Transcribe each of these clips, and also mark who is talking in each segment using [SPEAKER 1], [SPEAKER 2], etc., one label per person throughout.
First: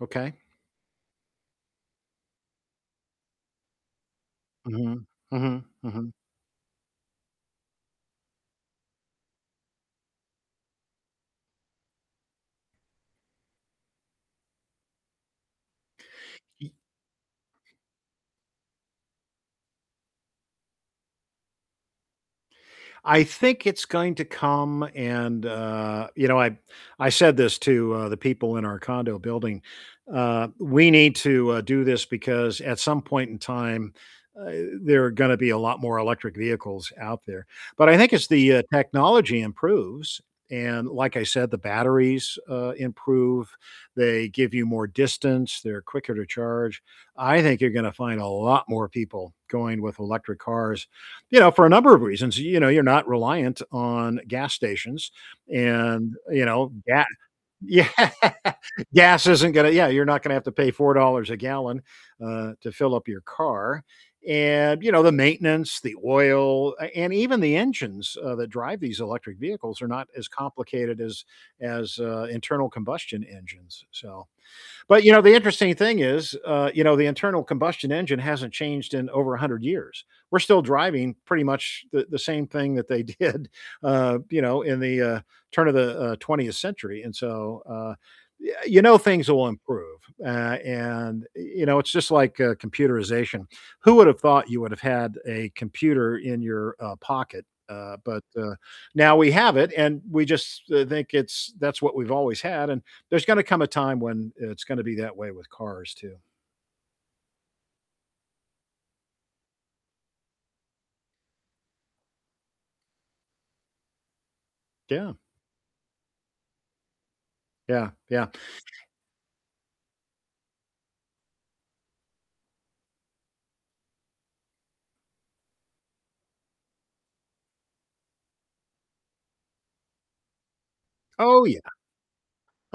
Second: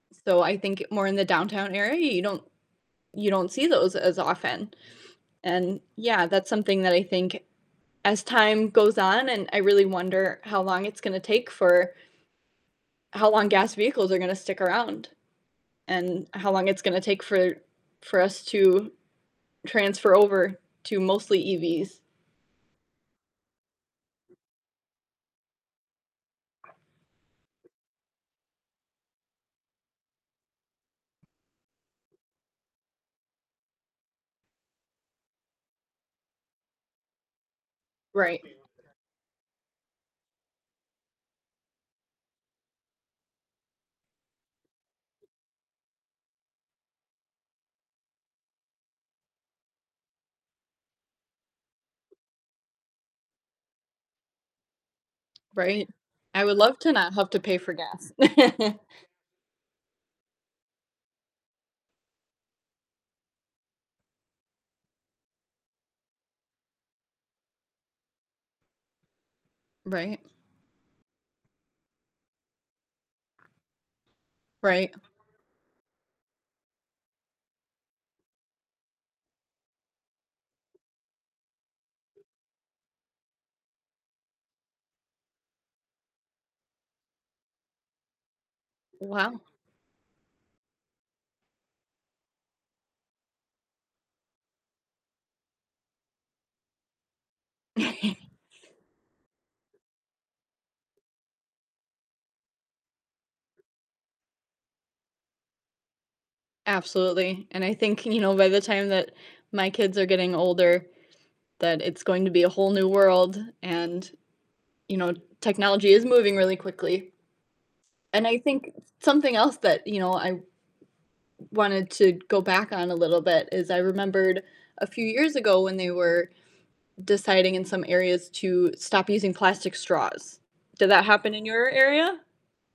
[SPEAKER 1] Okay.
[SPEAKER 2] So, I think more in the downtown area, you don't you don't see those as often,
[SPEAKER 1] Mhm, mhm,
[SPEAKER 2] and
[SPEAKER 1] mhm.
[SPEAKER 2] yeah, that's something that I think as time goes on, and I really wonder how long it's gonna take for How long gas vehicles are gonna stick around, and how long
[SPEAKER 1] Ye
[SPEAKER 2] it's gonna take for for us to transfer over to mostly EVs.
[SPEAKER 1] I think it's going to come and, uh, you know, I b I said this to, uh, the people in our condo building, uh, we need to, uh, do this because at some point in time, uh, there are gonna be a lot more electric vehicles out there. But I think as
[SPEAKER 2] Right.
[SPEAKER 1] the, uh, technology improves, and like I said, the batteries, uh, improve, they give you more distance, they're quicker to charge, I think you're gonna find a lot more people going with electric cars. You know, for a number of reasons, you know, you're not reliant on gas stations
[SPEAKER 2] Right,
[SPEAKER 1] and,
[SPEAKER 2] I
[SPEAKER 1] you
[SPEAKER 2] would
[SPEAKER 1] know,
[SPEAKER 2] love to
[SPEAKER 1] ga
[SPEAKER 2] not have to pay for
[SPEAKER 1] Yeah,
[SPEAKER 2] gas.
[SPEAKER 1] gas isn't gonna yeah, you're not gonna have to pay $4 a gallon, uh, to fill up your car, and, you know, the maintenance, the oil, a and even the engines, uh, that drive these electric vehicles are not
[SPEAKER 2] Right.
[SPEAKER 1] as complicated as as, uh, internal combustion engines, so,
[SPEAKER 2] Right.
[SPEAKER 1] but, you know, the interesting thing is, uh, you know, the internal combustion engine hasn't changed in over 100 years. We're still driving pretty much the the same thing that they did, uh, you know, in the, uh turn of the, uh, 20th century, and, so, uh, yea you know things
[SPEAKER 2] Wow.
[SPEAKER 1] will improve. Uh, and, i you know, it's just like, uh, computerization. Who would have thought you would have had a computer in your, uh, pocket? Uh, but, uh, now we have it, and we just, uh, think it's that's what we've always had, and there's gonna come a time when, uh, it's gonna be that way with cars, too.
[SPEAKER 2] Absolutely, and I think, you know, by the time that my kids are getting older, that it's going to be a whole new world, and, you
[SPEAKER 1] Yeah.
[SPEAKER 2] know, technology is moving really quickly.
[SPEAKER 1] Yeah,
[SPEAKER 2] And
[SPEAKER 1] yeah.
[SPEAKER 2] I think s something else that, you know, I w wanted to go back on a little bit is I remembered a few years ago when they were deciding in some areas to stop using plastic straws. Did that happen
[SPEAKER 1] Oh,
[SPEAKER 2] in
[SPEAKER 1] yeah.
[SPEAKER 2] your area?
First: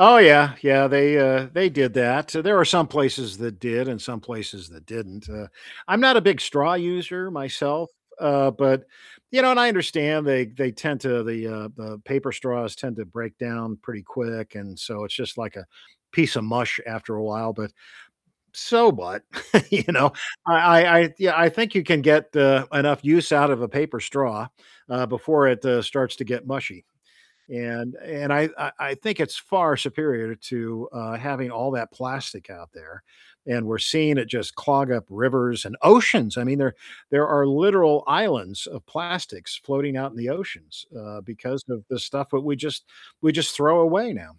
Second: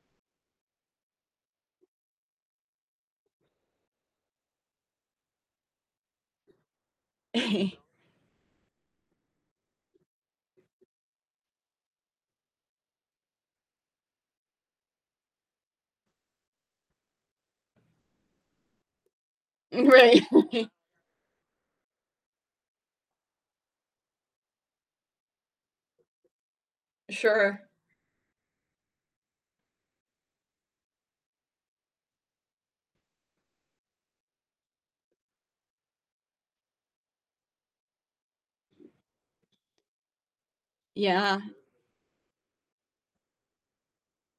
[SPEAKER 1] Oh, yeah, yeah, they, uh, they did that, there were some places that did, and some places that didn't. Uh, I'm not a big straw user myself, uh, but you know, and I understand they they tend to the uh, the paper straws tend to break down pretty quick, and, so, it's just like a piece of mush after a while. But, so, what, you
[SPEAKER 2] M
[SPEAKER 1] know,
[SPEAKER 2] right.
[SPEAKER 1] I I I, yeah, I think you can get, uh, enough use out of a paper straw, uh, before it, uh, starts to get mushy.
[SPEAKER 2] Sure.
[SPEAKER 1] And and I I I think it's far superior to, uh, having all that plastic out there, and we're seeing it just clog up rivers, and oceans, I mean, there there are literal islands of plastics floating out in the oceans, uh,
[SPEAKER 2] Yeah.
[SPEAKER 1] because of the stuff that we just we just throw away now.